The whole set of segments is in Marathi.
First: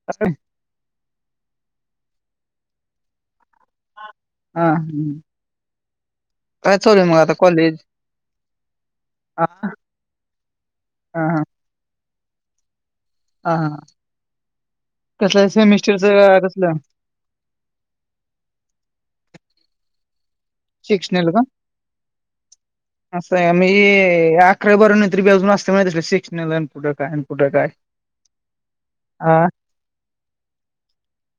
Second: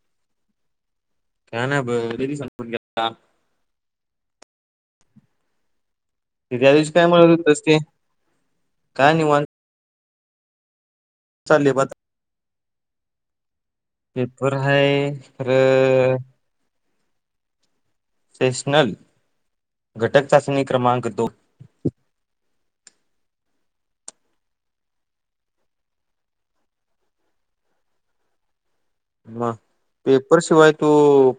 [unintelligible] काय नाय ब [inaudible] संपून गेलता. हा. ते त्या काय दिवशी चालू मग आता म्हणत होतस ते कॉलेज काय आ निवांत ह हा चाललोय ब आता हा, हा पेपर हाय कसलं सेमिस्ट्रीच खरं कसलं सेशनल घटक चाचणी क्रमांक दो [unintelligible] असं मी अकरावी, बारावी तरी बी अजून असते सेक्शनल अन कुठं काय, कुठं काय [unintelligible] मग पेपर शिवाय तू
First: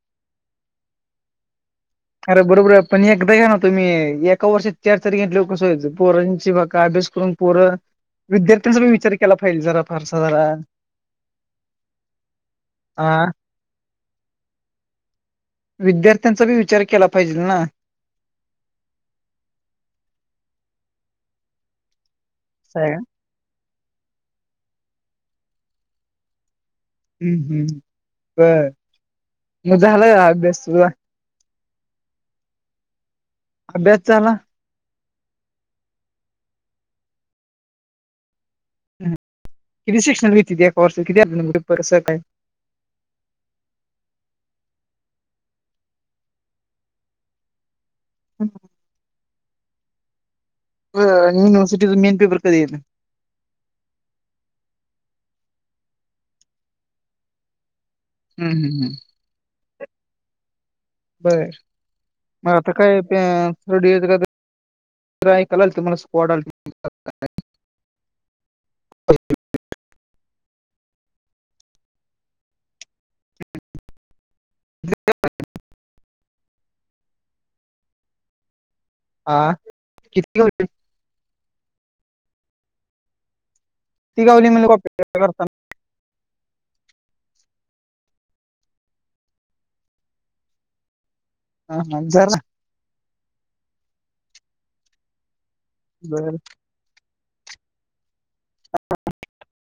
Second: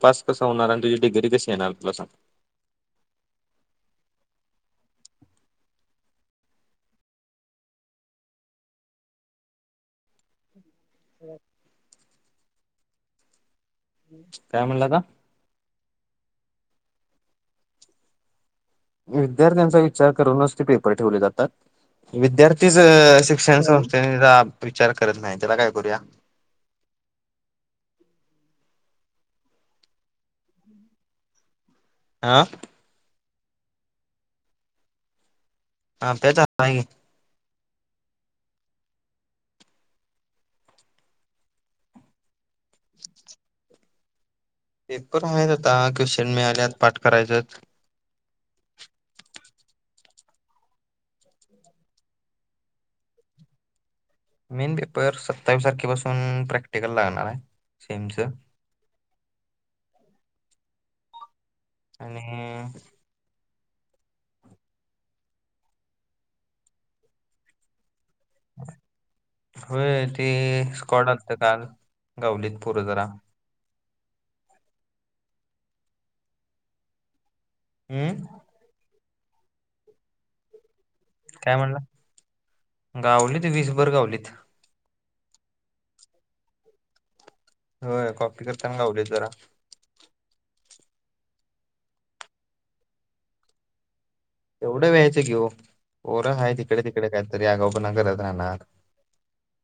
पास कसा होणार आणि तुझी डिग्री कशी येणार तुला सांग अरे बरोबर आहे पण एकदा घ्या ना तुम्ही एका वर्षात चार, चार घेतले कसं व्हायचं पोरांचे अभ्यास करून पोर विद्यार्थ्यांचा बी विचार केला पाहिजे जरा फारसा जरा [unintelligible] आ काय म्हणला आता विद्यार्थ्यांचा बी विचार केला पाहिजेल ना विद्यार्थ्यांचा विचार करूनच ते पेपर ठेवले जातात विद्यार्थीच असं आहे का? शिक्षण संस्थ ते जरा विचार करत नाही त्याला काय करूया हम्म, हम्म बर मग झालाय अभ्यास तुझा आ अभ्यास झाला? अभ्यास झाला की किती शिक्षण घेतती एका वर्षात किती अभ्यास पेपर काय पेपर माहित होता क्वश्चन मिळाल्यात पाठ करायच [unintelligible] बरं युनिवर्सिटी मेन पेपर कधी येतो मेन पेपर सत्तावीस तारखेपासून प्रॅक्टिकल लागणार आहे सेमच ह, ह, ह बरं आणि मग आता काय त्या थर्डइयर च काहीतरी जरा ऐकायला आलत मला स्क्वाड आलतं [unintelligible] होय ते स्कॉड आलतं काल गावातील पोरं जरा [unintelligible] हम आ किती होते काय म्हणला गावलीत वीसभर गावली किती गावली म्हणलं कॉपी करताना होय कॉपी करताना गावलीत जरा हा जरा एवढं व्यायचं की ओ बर पोरं हायत इकडं तिकड काहीतरी अगावपणा करत राहणार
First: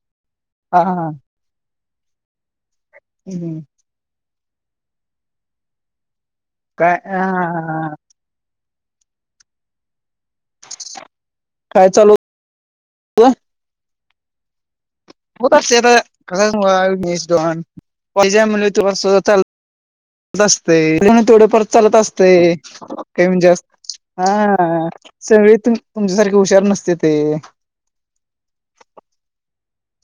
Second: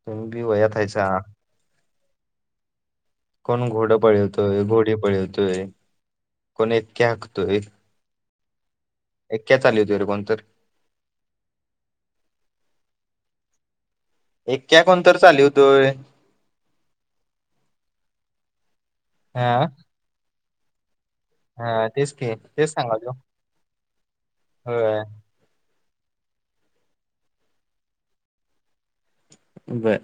तुम्ही बी वयात हा हायसा हा हम्म कोण घोड पळवतोय, घोडी पळवतोय कोणी काय क्याक तुय हा एक्का चालतोय रे कोणीतर काय चालू हो एक्का कोणत हा [unintelligible] तसंच असतय, दुकानात थोड फार हा चालत तेच की असतय. तेच सांगालोय काही म्हणजे अस हा होय सगळी तुमच्यासारखे हुशार नसते ते, बर,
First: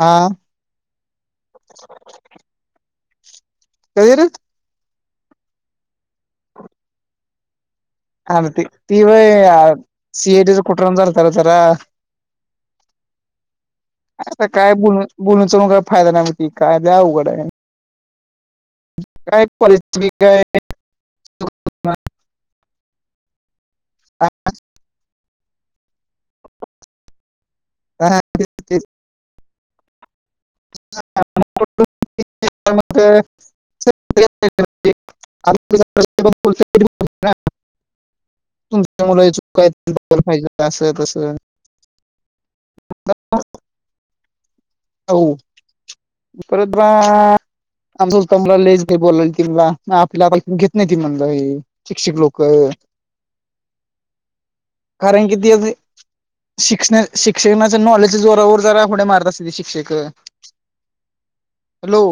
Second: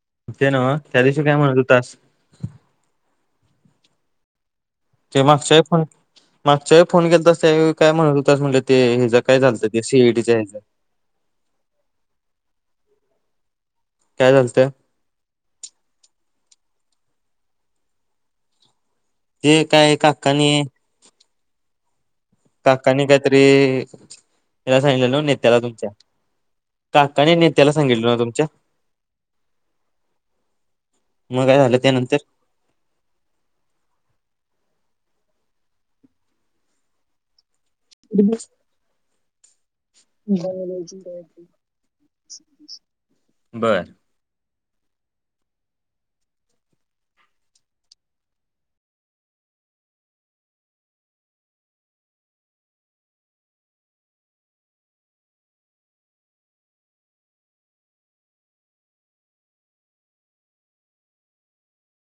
हा, ते न्हव, त्या दिवशी काय म्हणत होतास. कधी रे, ते मागच्या वेळी फोन, मागच्या वेळी फोन केलतास त्या वेळी काय म्हणत होतास, म्हणजे आरती ते ती ह्याच काय व्हय झालतं ते सी ई डी च्या ह्या [unintelligible] काय झालतं बोलून, चालून काय फायदा नाही म्हणती. काय ते अवघड हाय. काय ते परिस्थिती काय काकानी काकानी काहीतरी यायला सांगितले नव्ह. नेत्याला तुमच्या काकांनी नेत्याला सांगितलं ना तुमच्या मग काय झालं, त्यानंतर [unintelligible] [unintelligible] [inaudible] तुमचा मुलगा चुकायचा नको पाहिजे होता. अस तसं बरं, [unintelligible] आमच तमला लईच काही बोला, तिला आपल्याला घेत नाही. ती म्हणलं हे शिक्षिक लोक कारण कि तेच आहे. शिक्षनल शिक्षणाच नॉलेज जोरावर जरा उड्या मारायचं. तुझी शिक्षक हॅलो,